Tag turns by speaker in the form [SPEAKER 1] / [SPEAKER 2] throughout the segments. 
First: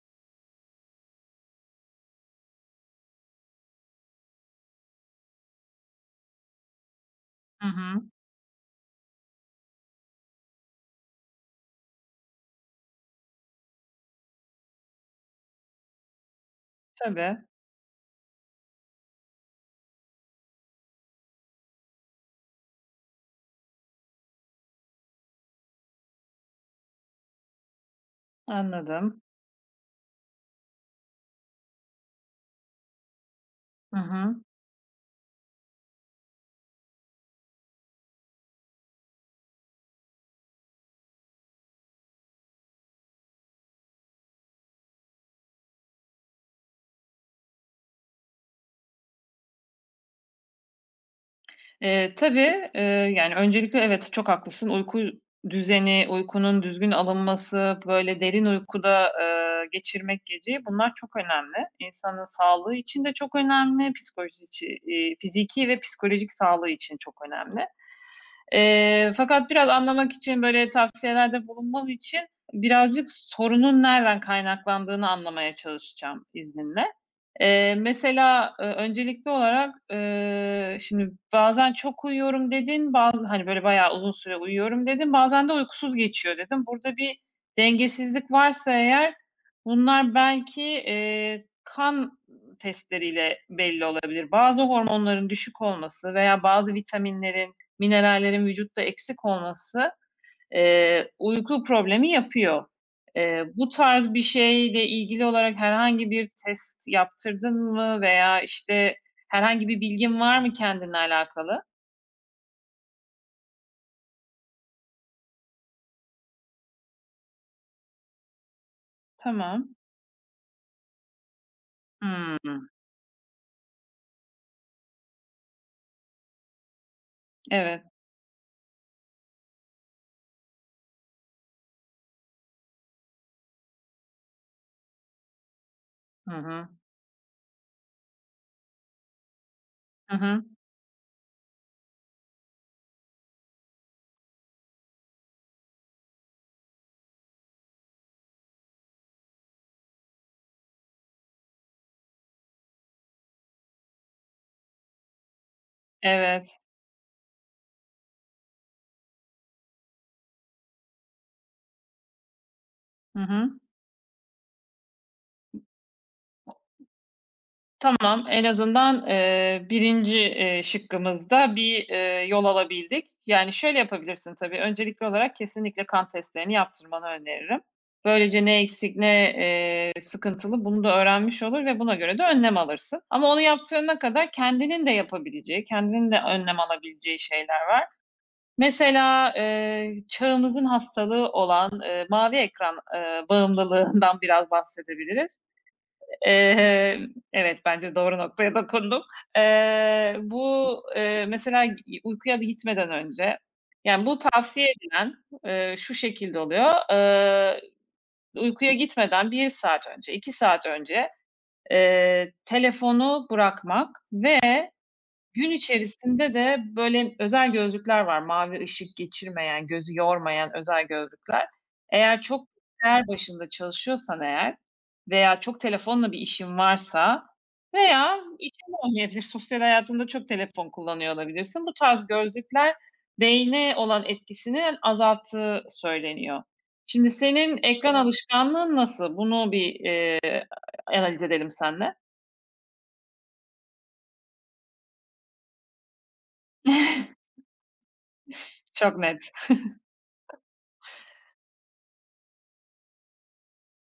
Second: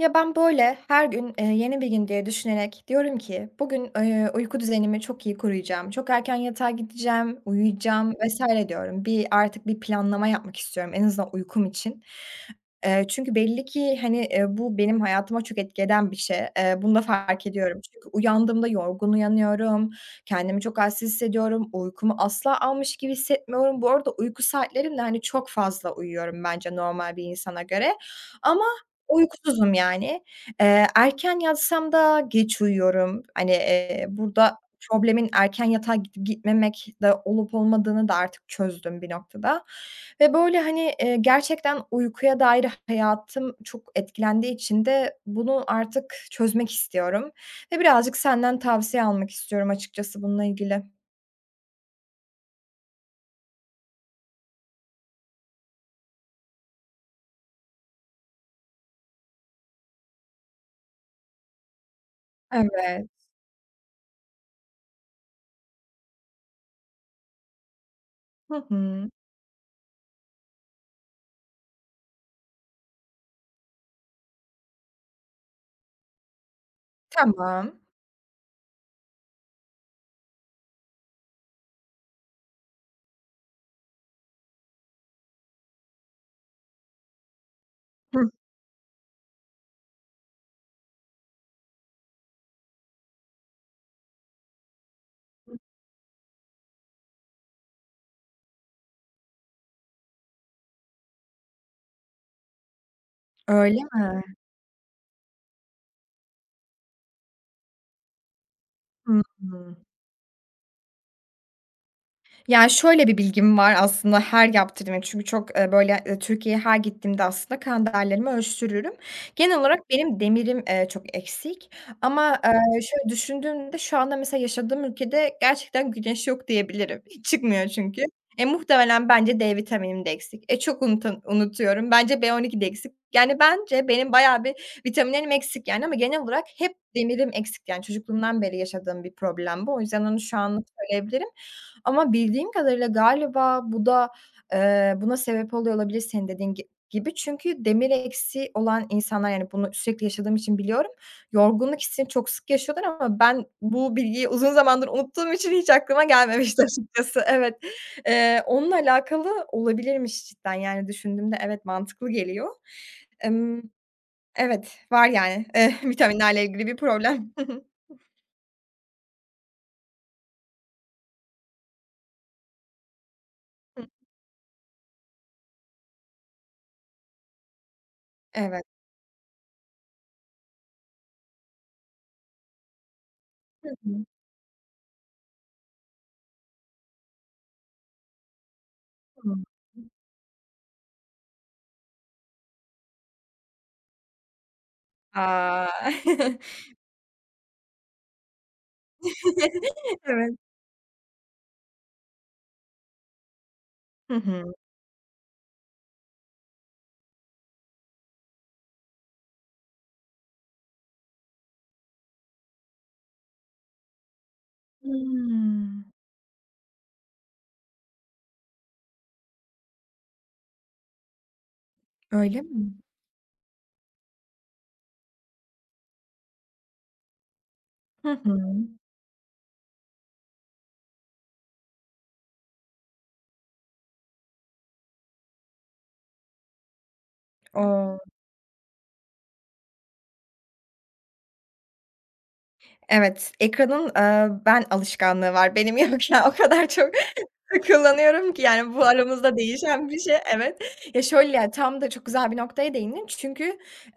[SPEAKER 1] Ya, ben, böyle, her gün, yeni bir gün diye düşünerek diyorum ki bugün, uyku düzenimi çok iyi kuracağım, çok erken yatağa gideceğim,
[SPEAKER 2] Hı hı.
[SPEAKER 1] uyuyacağım vesaire diyorum. Artık bir planlama yapmak istiyorum en azından uykum için. Çünkü belli ki, hani, bu benim hayatıma çok etki eden bir şey. Bunu da
[SPEAKER 2] Tabii,
[SPEAKER 1] fark ediyorum. Çünkü uyandığımda yorgun uyanıyorum, kendimi çok halsiz hissediyorum, uykumu asla almış gibi hissetmiyorum. Bu arada uyku saatlerim de, hani, çok fazla uyuyorum bence normal bir insana göre ama
[SPEAKER 2] anladım.
[SPEAKER 1] uykusuzum yani. Erken yatsam da geç uyuyorum. Hani,
[SPEAKER 2] Hı hı.
[SPEAKER 1] burada problemin erken yatağa gidip gitmemek de olup olmadığını da artık çözdüm bir noktada ve böyle, hani, gerçekten uykuya dair hayatım çok etkilendiği için de bunu artık çözmek istiyorum ve birazcık senden tavsiye almak istiyorum açıkçası bununla ilgili.
[SPEAKER 2] Tabii, yani, öncelikle evet, çok haklısın. Uyku düzeni, uykunun düzgün alınması, böyle derin uykuda, geçirmek geceyi bunlar çok önemli. İnsanın sağlığı için
[SPEAKER 1] Evet.
[SPEAKER 2] de çok önemli, psikolojisi fiziki ve psikolojik sağlığı için çok önemli.
[SPEAKER 1] Hı hı.
[SPEAKER 2] Fakat biraz anlamak için, böyle tavsiyelerde bulunmam için birazcık sorunun nereden kaynaklandığını anlamaya çalışacağım izninle. Eee,
[SPEAKER 1] Tamam.
[SPEAKER 2] mesela, öncelikli olarak, şimdi bazen çok uyuyorum dedin, bazı, hani, böyle, bayağı uzun süre uyuyorum dedin, bazen de uykusuz geçiyor dedin. Burada bir
[SPEAKER 1] Hı
[SPEAKER 2] dengesizlik varsa eğer bunlar belki, kan testleriyle belli olabilir. Bazı hormonların
[SPEAKER 1] hı.
[SPEAKER 2] düşük olması veya bazı vitaminlerin, minerallerin vücutta eksik olması uyku problemi yapıyor. Bu
[SPEAKER 1] Öyle
[SPEAKER 2] tarz
[SPEAKER 1] mi?
[SPEAKER 2] bir şeyle ilgili olarak herhangi bir test yaptırdın mı veya, işte,
[SPEAKER 1] Hı
[SPEAKER 2] herhangi
[SPEAKER 1] hı.
[SPEAKER 2] bir bilgin var mı kendinle alakalı?
[SPEAKER 1] Yani, şöyle bir bilgim var aslında her yaptırdığım çünkü çok, böyle, Türkiye'ye her gittiğimde aslında kan değerlerimi ölçtürürüm. Genel
[SPEAKER 2] Tamam.
[SPEAKER 1] olarak benim demirim, çok eksik ama,
[SPEAKER 2] Hımm.
[SPEAKER 1] şöyle düşündüğümde şu anda mesela yaşadığım ülkede gerçekten güneş yok diyebilirim. Hiç çıkmıyor
[SPEAKER 2] Evet.
[SPEAKER 1] çünkü. Muhtemelen bence D vitaminim de eksik. Çok unutuyorum. Bence B12 de eksik. Yani, bence benim bayağı bir vitaminlerim eksik, yani, ama genel
[SPEAKER 2] Hı
[SPEAKER 1] olarak
[SPEAKER 2] hı.
[SPEAKER 1] hep demirim eksik, yani, çocukluğumdan beri yaşadığım bir problem bu. O yüzden
[SPEAKER 2] Hı
[SPEAKER 1] onu şu
[SPEAKER 2] hı.
[SPEAKER 1] anlık söyleyebilirim. Ama bildiğim kadarıyla galiba bu da, buna sebep oluyor olabilir senin dediğin gibi. Çünkü demir eksiği olan insanlar, yani, bunu sürekli yaşadığım için biliyorum, yorgunluk hissini çok sık yaşıyorlar ama ben bu bilgiyi uzun zamandır unuttuğum için hiç aklıma
[SPEAKER 2] Evet.
[SPEAKER 1] gelmemişti açıkçası. Evet, onunla alakalı olabilirmiş cidden. Yani, düşündüğümde evet, mantıklı geliyor.
[SPEAKER 2] Hı hı.
[SPEAKER 1] Emm, evet, var yani, vitaminlerle ilgili bir problem. Hı
[SPEAKER 2] Tamam, en azından, 1'inci, şıkkımızda bir, yol alabildik. Yani, şöyle
[SPEAKER 1] hı.
[SPEAKER 2] yapabilirsin tabii, öncelikli olarak kesinlikle kan testlerini yaptırmanı öneririm. Böylece ne
[SPEAKER 1] Evet.
[SPEAKER 2] eksik, ne, sıkıntılı bunu da öğrenmiş olur ve buna göre de önlem alırsın. Ama onu
[SPEAKER 1] Hı
[SPEAKER 2] yaptırana
[SPEAKER 1] hı.
[SPEAKER 2] kadar kendinin de yapabileceği, kendinin de önlem alabileceği şeyler var. Mesela,
[SPEAKER 1] Hımm.
[SPEAKER 2] çağımızın hastalığı olan, mavi ekran, bağımlılığından biraz bahsedebiliriz. Eee, evet, bence doğru noktaya dokundum. Eee,
[SPEAKER 1] Evet.
[SPEAKER 2] bu, mesela uykuya gitmeden önce, yani,
[SPEAKER 1] Hı
[SPEAKER 2] bu
[SPEAKER 1] hı.
[SPEAKER 2] tavsiye edilen, şu şekilde oluyor: Uykuya gitmeden bir saat önce, 2 saat önce, telefonu bırakmak. Gün
[SPEAKER 1] Hımm.
[SPEAKER 2] içerisinde de böyle özel gözlükler var. Mavi ışık geçirmeyen, gözü yormayan özel gözlükler. Eğer
[SPEAKER 1] Öyle
[SPEAKER 2] çok
[SPEAKER 1] mi?
[SPEAKER 2] bilgisayar başında çalışıyorsan eğer veya çok telefonla bir işin varsa
[SPEAKER 1] Hı
[SPEAKER 2] veya
[SPEAKER 1] hı.
[SPEAKER 2] işin olmayabilir, sosyal hayatında çok telefon kullanıyor olabilirsin. Bu tarz gözlükler beyne olan etkisini azalttığı söyleniyor. Şimdi senin ekran
[SPEAKER 1] O!
[SPEAKER 2] alışkanlığın nasıl? Bunu bir, analiz edelim seninle.
[SPEAKER 1] Evet, ekranın, ben alışkanlığı var. Benim yok ya. O kadar çok kullanıyorum ki yani bu
[SPEAKER 2] Çok net.
[SPEAKER 1] aramızda değişen bir şey. Evet. Ya, şöyle, yani tam da çok güzel bir noktaya değindin. Çünkü,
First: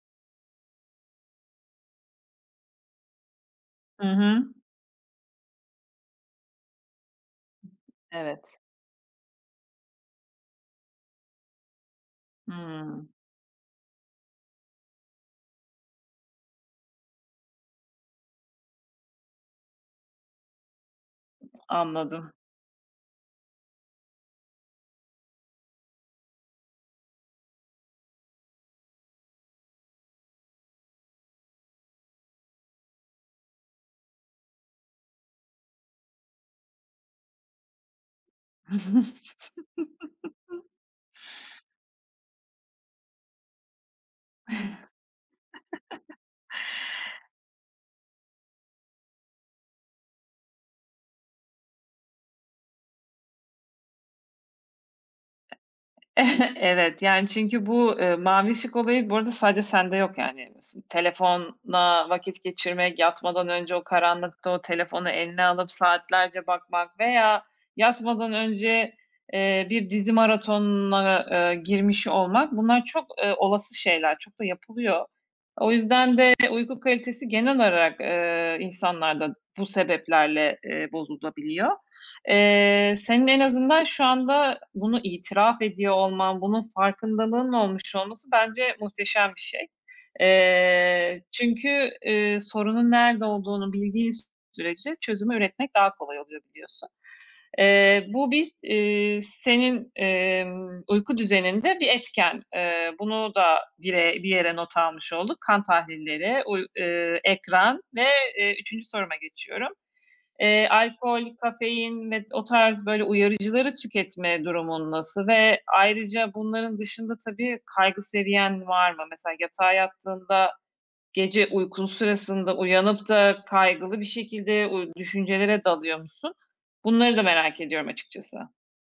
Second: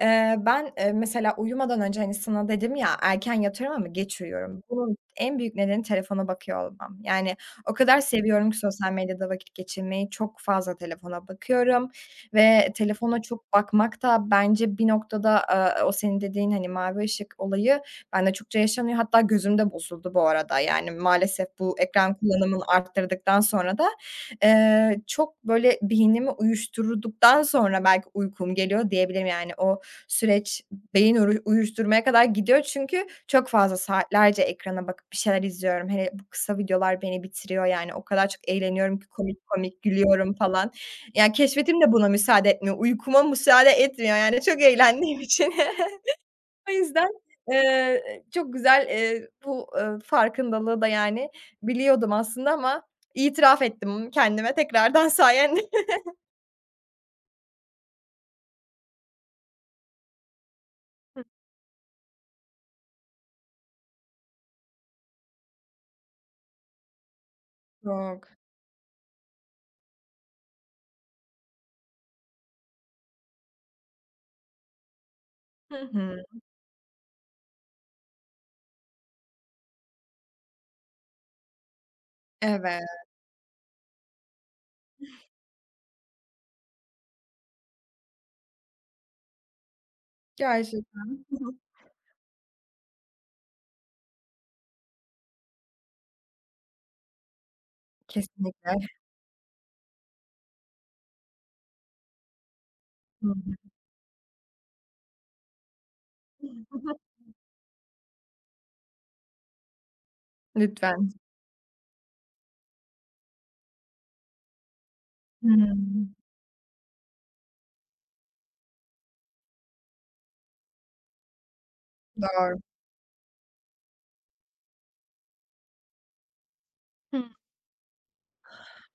[SPEAKER 1] ben, mesela uyumadan önce, hani, sana dedim ya, erken yatıyorum ama
[SPEAKER 2] Hı
[SPEAKER 1] geç
[SPEAKER 2] hı.
[SPEAKER 1] uyuyorum. Bunun en büyük nedeni telefona bakıyor olmam. Yani o kadar seviyorum ki
[SPEAKER 2] Evet.
[SPEAKER 1] sosyal medyada vakit geçirmeyi. Çok fazla telefona bakıyorum ve
[SPEAKER 2] Hımm,
[SPEAKER 1] telefona çok bakmak da bence bir noktada, o senin dediğin, hani, mavi ışık olayı bende çokça yaşanıyor. Hatta gözümde bozuldu bu arada. Yani maalesef bu ekran
[SPEAKER 2] anladım.
[SPEAKER 1] kullanımını arttırdıktan sonra da, çok böyle beynimi uyuşturduktan sonra belki uykum geliyor diyebilirim. Yani o süreç beyin uyuşturmaya kadar gidiyor çünkü çok fazla saatlerce ekrana bakıp bir şeyler izliyorum. Hele bu kısa videolar beni bitiriyor yani. O kadar çok eğleniyorum ki komik komik gülüyorum falan. Yani keşfetim de buna müsaade etmiyor. Uykuma müsaade etmiyor yani çok eğlendiğim için. O yüzden, çok güzel, bu, farkındalığı da, yani, biliyordum aslında ama itiraf ettim kendime tekrardan sayende.
[SPEAKER 2] Evet, yani, çünkü bu, mavi ışık olayı bu arada sadece sende yok, yani. Telefonla vakit geçirmek, yatmadan önce o karanlıkta o telefonu eline alıp saatlerce bakmak veya
[SPEAKER 1] Çok.
[SPEAKER 2] yatmadan önce, bir dizi maratonuna, girmiş olmak bunlar çok, olası şeyler, çok da yapılıyor. O
[SPEAKER 1] Hı
[SPEAKER 2] yüzden
[SPEAKER 1] hı.
[SPEAKER 2] de uyku kalitesi genel olarak, insanlarda bu sebeplerle, bozulabiliyor.
[SPEAKER 1] Evet.
[SPEAKER 2] Senin en azından şu anda bunu itiraf ediyor olman, bunun farkındalığının olmuş olması bence muhteşem bir şey. Eee,
[SPEAKER 1] Gerçekten. Hı hı.
[SPEAKER 2] çünkü, sorunun nerede olduğunu bildiğin sürece çözümü üretmek daha kolay oluyor biliyorsun. Bu bir,
[SPEAKER 1] Kesinlikle.
[SPEAKER 2] senin, uyku düzeninde bir etken. Eee,
[SPEAKER 1] Hı hı.
[SPEAKER 2] bunu da bire bir yere not almış olduk. Kan tahlilleri, uy ekran ve, 3. soruma geçiyorum. Eee,
[SPEAKER 1] Lütfen.
[SPEAKER 2] alkol, kafein ve o tarz böyle uyarıcıları tüketme durumun nasıl ve
[SPEAKER 1] Hımm.
[SPEAKER 2] ayrıca bunların dışında tabii kaygı seviyen var mı? Mesela yatağa yattığında gece uykun sırasında
[SPEAKER 1] Doğru.
[SPEAKER 2] uyanıp da kaygılı bir şekilde düşüncelere dalıyor musun? Bunları da
[SPEAKER 1] Hı.
[SPEAKER 2] merak ediyorum açıkçası.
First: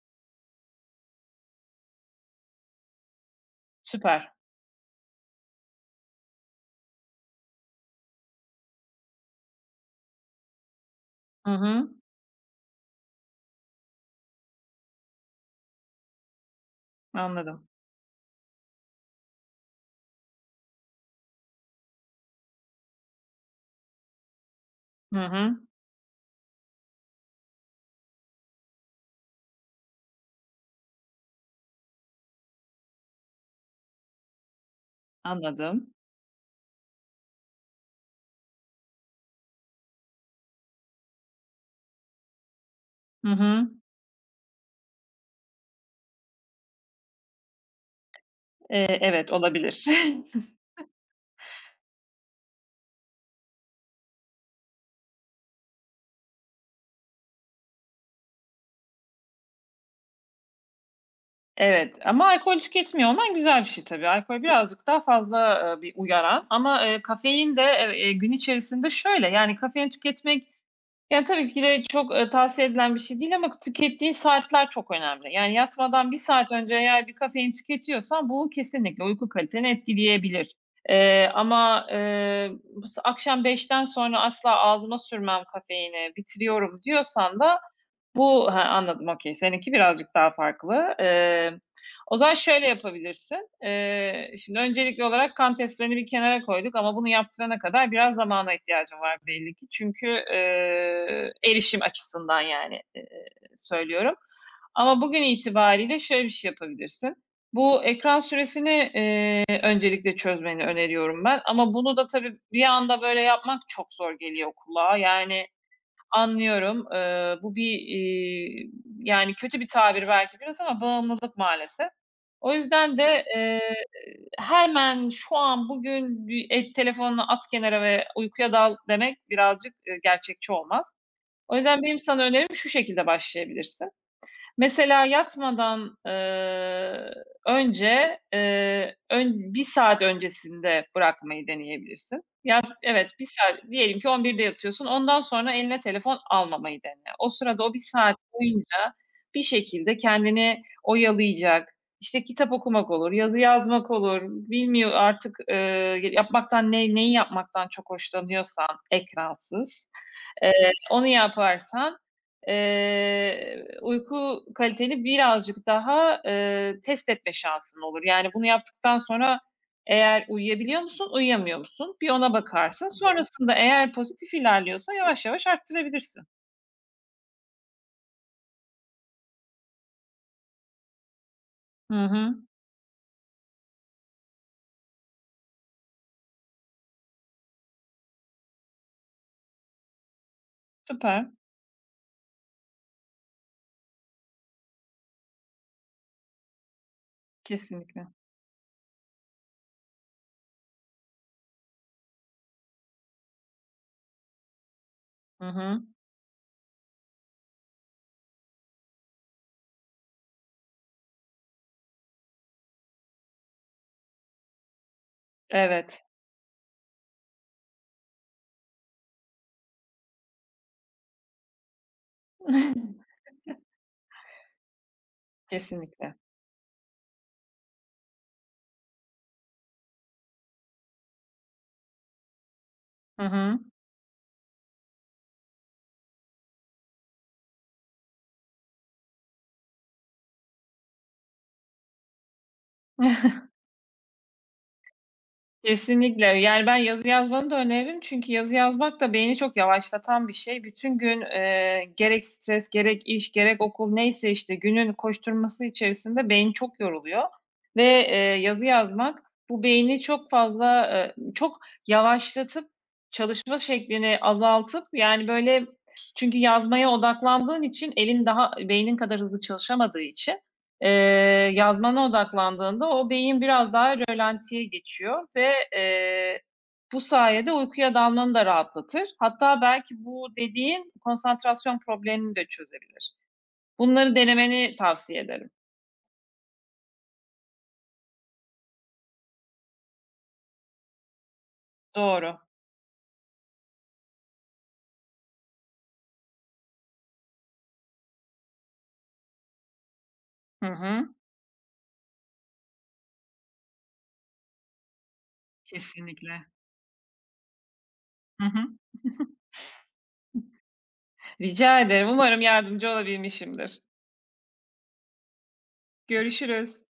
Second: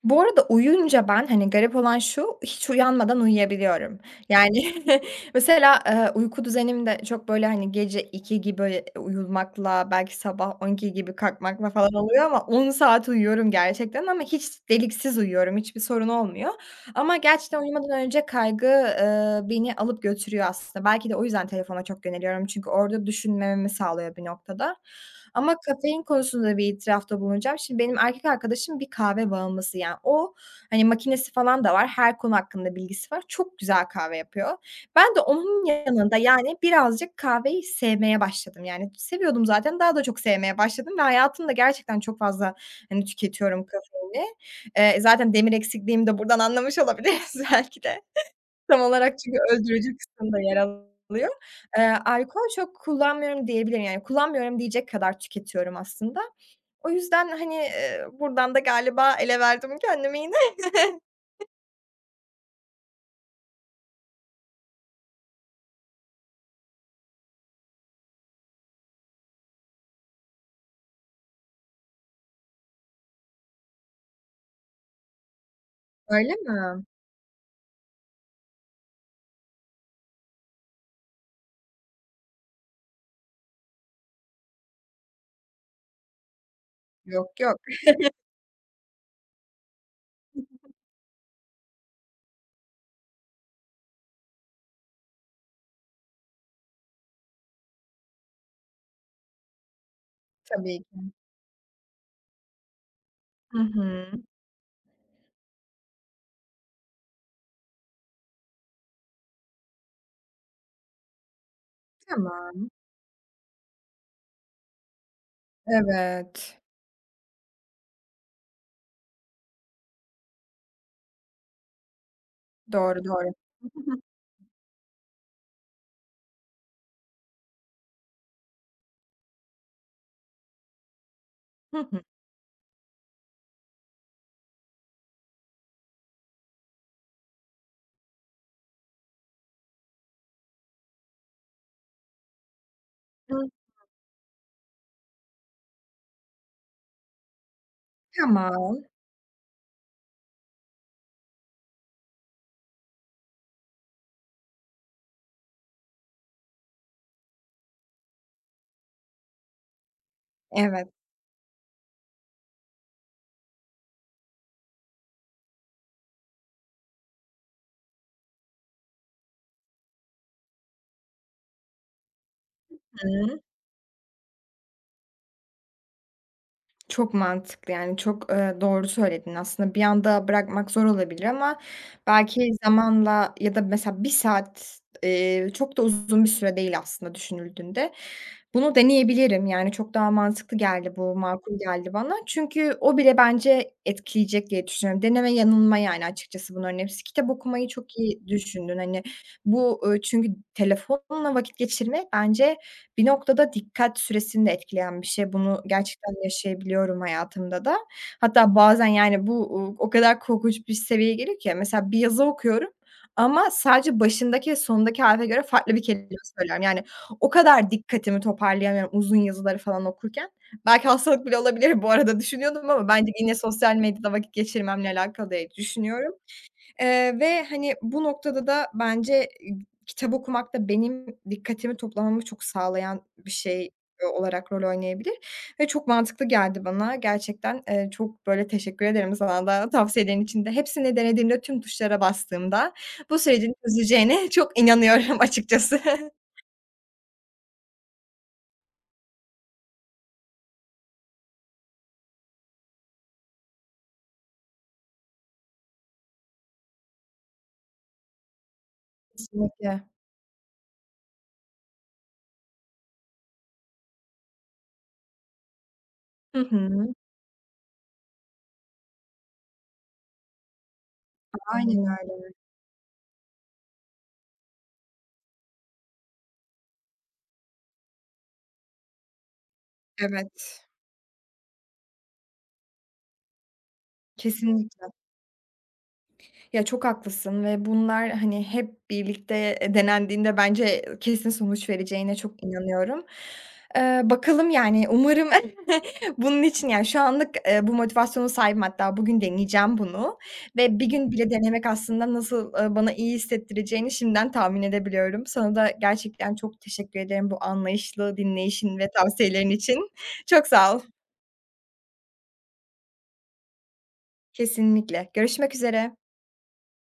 [SPEAKER 1] Bu arada uyuyunca ben, hani, garip olan şu, hiç uyanmadan uyuyabiliyorum.
[SPEAKER 2] Süper.
[SPEAKER 1] Yani mesela, uyku düzenim de çok, böyle, hani, gece iki gibi uyumakla, belki sabah 12.00 gibi
[SPEAKER 2] Hı
[SPEAKER 1] kalkmakla
[SPEAKER 2] hı.
[SPEAKER 1] falan oluyor ama 10 saat uyuyorum gerçekten ama hiç deliksiz uyuyorum, hiçbir sorun olmuyor. Ama gerçekten
[SPEAKER 2] Anladım.
[SPEAKER 1] uyumadan önce kaygı, beni alıp götürüyor aslında. Belki de o yüzden telefona çok yöneliyorum çünkü orada düşünmemi sağlıyor bir noktada.
[SPEAKER 2] Hı
[SPEAKER 1] Ama
[SPEAKER 2] hı.
[SPEAKER 1] kafein konusunda bir itirafta bulunacağım. Şimdi benim erkek arkadaşım bir kahve bağımlısı yani. O, hani, makinesi falan da var. Her konu hakkında bilgisi var. Çok güzel kahve yapıyor. Ben de onun
[SPEAKER 2] Anladım.
[SPEAKER 1] yanında, yani, birazcık kahveyi sevmeye başladım. Yani, seviyordum zaten, daha da çok sevmeye başladım ve hayatımda gerçekten çok fazla, hani,
[SPEAKER 2] Hı
[SPEAKER 1] tüketiyorum
[SPEAKER 2] hı.
[SPEAKER 1] kafeini. Zaten demir eksikliğimi de buradan anlamış olabiliriz belki de. Tam olarak
[SPEAKER 2] Evet,
[SPEAKER 1] çünkü
[SPEAKER 2] olabilir.
[SPEAKER 1] öldürücü kısım yer alıyor. Alkol çok kullanmıyorum diyebilirim. Yani kullanmıyorum diyecek kadar tüketiyorum aslında. O yüzden, hani, buradan da galiba ele verdim kendimi yine.
[SPEAKER 2] Evet ama alkol tüketmiyor olman güzel bir şey tabii. Alkol birazcık daha fazla, bir uyaran ama, kafein de, gün içerisinde şöyle, yani, kafein tüketmek, yani, tabii ki de çok, tavsiye edilen bir şey değil ama tükettiğin saatler çok önemli. Yani, yatmadan bir
[SPEAKER 1] Öyle
[SPEAKER 2] saat önce
[SPEAKER 1] mi?
[SPEAKER 2] eğer bir kafein tüketiyorsan bu kesinlikle uyku kaliteni etkileyebilir. Ama, akşam beşten sonra asla ağzıma sürmem kafeini, bitiriyorum
[SPEAKER 1] Yok,
[SPEAKER 2] diyorsan
[SPEAKER 1] yok.
[SPEAKER 2] da, ha, anladım, okay. Seninki birazcık daha farklı. O zaman şöyle yapabilirsin. Şimdi öncelikli olarak kan testlerini bir kenara koyduk ama bunu yaptırana kadar biraz zamana ihtiyacım var belli ki. Çünkü,
[SPEAKER 1] Tabii ki.
[SPEAKER 2] erişim açısından yani,
[SPEAKER 1] Hı hı.
[SPEAKER 2] söylüyorum. Ama bugün itibariyle şöyle bir şey yapabilirsin. Bu ekran süresini, öncelikle çözmeni öneriyorum ben ama bunu da tabii bir
[SPEAKER 1] Tamam.
[SPEAKER 2] anda böyle yapmak çok zor geliyor kulağa. Yani,
[SPEAKER 1] Evet.
[SPEAKER 2] anlıyorum. Bu bir, yani, kötü bir tabir belki biraz ama bağımlılık maalesef. O yüzden
[SPEAKER 1] Doğru,
[SPEAKER 2] de,
[SPEAKER 1] doğru.
[SPEAKER 2] eee,
[SPEAKER 1] Hı hı.
[SPEAKER 2] hemen şu an, bugün bir el telefonunu at kenara ve uykuya dal demek birazcık, gerçekçi olmaz. O
[SPEAKER 1] Hı
[SPEAKER 2] yüzden benim
[SPEAKER 1] hı.
[SPEAKER 2] sana önerim şu şekilde başlayabilirsin. Mesela yatmadan, önce, 1 saat öncesinde bırakmayı deneyebilirsin. Ya, evet, bir
[SPEAKER 1] Hı.
[SPEAKER 2] saat diyelim ki 11'de yatıyorsun, ondan sonra eline telefon almamayı dene. O sırada o bir saat
[SPEAKER 1] Tamam.
[SPEAKER 2] boyunca bir şekilde kendini oyalayacak, İşte kitap okumak olur, yazı yazmak olur, bilmiyor artık, yapmaktan neyi yapmaktan çok hoşlanıyorsan ekransız,
[SPEAKER 1] Evet.
[SPEAKER 2] onu yaparsan uyku kaliteni birazcık daha, test etme şansın olur. Yani bunu yaptıktan sonra eğer uyuyabiliyor musun, uyuyamıyor musun? Bir ona bakarsın. Anladım.
[SPEAKER 1] Hı.
[SPEAKER 2] Sonrasında eğer pozitif ilerliyorsa yavaş yavaş arttırabilirsin.
[SPEAKER 1] Çok mantıklı, yani, çok, doğru söyledin aslında. Bir anda bırakmak zor olabilir ama
[SPEAKER 2] Hı hı.
[SPEAKER 1] belki zamanla ya da mesela bir saat, çok da uzun bir süre değil aslında düşünüldüğünde. Bunu deneyebilirim, yani, çok daha mantıklı geldi bu,
[SPEAKER 2] Süper.
[SPEAKER 1] makul geldi bana. Çünkü o bile bence etkileyecek diye düşünüyorum. Deneme yanılma, yani, açıkçası bunların hepsi. Kitap okumayı çok
[SPEAKER 2] Kesinlikle.
[SPEAKER 1] iyi düşündün. Hani, bu, çünkü telefonla vakit geçirmek bence bir noktada dikkat süresini de etkileyen bir şey.
[SPEAKER 2] Hı
[SPEAKER 1] Bunu
[SPEAKER 2] hı.
[SPEAKER 1] gerçekten yaşayabiliyorum hayatımda da. Hatta bazen, yani, bu, o kadar korkunç bir seviyeye geliyor ki mesela bir yazı okuyorum ama sadece başındaki ve sonundaki harfe göre farklı bir
[SPEAKER 2] Evet.
[SPEAKER 1] kelime söylerim. Yani, o kadar dikkatimi toparlayamıyorum uzun yazıları falan okurken. Belki hastalık bile olabilir bu arada düşünüyordum ama bence yine sosyal medyada vakit geçirmemle alakalı diye düşünüyorum.
[SPEAKER 2] Kesinlikle.
[SPEAKER 1] Ve, hani, bu noktada da bence kitap okumak da benim dikkatimi toplamamı çok sağlayan
[SPEAKER 2] Hı
[SPEAKER 1] bir
[SPEAKER 2] hı.
[SPEAKER 1] şey, olarak rol oynayabilir ve çok mantıklı geldi bana. Gerçekten, çok, böyle, teşekkür ederim sana da tavsiyelerin için de. Hepsini denediğimde, tüm tuşlara bastığımda bu sürecin çözeceğine çok inanıyorum açıkçası.
[SPEAKER 2] Kesinlikle. Yani, ben yazı yazmanı da öneririm çünkü yazı yazmak da beyni çok yavaşlatan bir şey. Bütün gün, gerek stres, gerek iş, gerek okul neyse, işte, günün koşturması içerisinde beyin çok yoruluyor ve, yazı yazmak bu
[SPEAKER 1] Kesinlikle.
[SPEAKER 2] beyni çok fazla, çok yavaşlatıp, çalışma şeklini azaltıp, yani, böyle çünkü
[SPEAKER 1] Hı
[SPEAKER 2] yazmaya
[SPEAKER 1] hı.
[SPEAKER 2] odaklandığın için elin daha beynin kadar hızlı çalışamadığı için,
[SPEAKER 1] Aynen
[SPEAKER 2] yazmana
[SPEAKER 1] öyle.
[SPEAKER 2] odaklandığında o beyin biraz daha rölantiye geçiyor ve, bu sayede uykuya dalmanı da rahatlatır. Hatta belki bu
[SPEAKER 1] Evet.
[SPEAKER 2] dediğin konsantrasyon problemini de çözebilir. Bunları denemeni
[SPEAKER 1] Kesinlikle.
[SPEAKER 2] tavsiye ederim.
[SPEAKER 1] Ya, çok haklısın ve bunlar, hani, hep birlikte, denendiğinde bence kesin sonuç vereceğine
[SPEAKER 2] Doğru.
[SPEAKER 1] çok inanıyorum. Bakalım, yani, umarım bunun için, yani, şu anlık, bu motivasyonu sahibim hatta bugün deneyeceğim bunu
[SPEAKER 2] Hı
[SPEAKER 1] ve bir gün
[SPEAKER 2] hı.
[SPEAKER 1] bile denemek aslında nasıl, bana iyi hissettireceğini şimdiden tahmin edebiliyorum. Sana da gerçekten
[SPEAKER 2] Kesinlikle.
[SPEAKER 1] çok teşekkür ederim bu anlayışlı
[SPEAKER 2] Hı
[SPEAKER 1] dinleyişin
[SPEAKER 2] hı.
[SPEAKER 1] ve tavsiyelerin için. Çok sağ ol.
[SPEAKER 2] Rica ederim. Umarım yardımcı olabilmişimdir.
[SPEAKER 1] Kesinlikle. Görüşmek üzere.
[SPEAKER 2] Görüşürüz.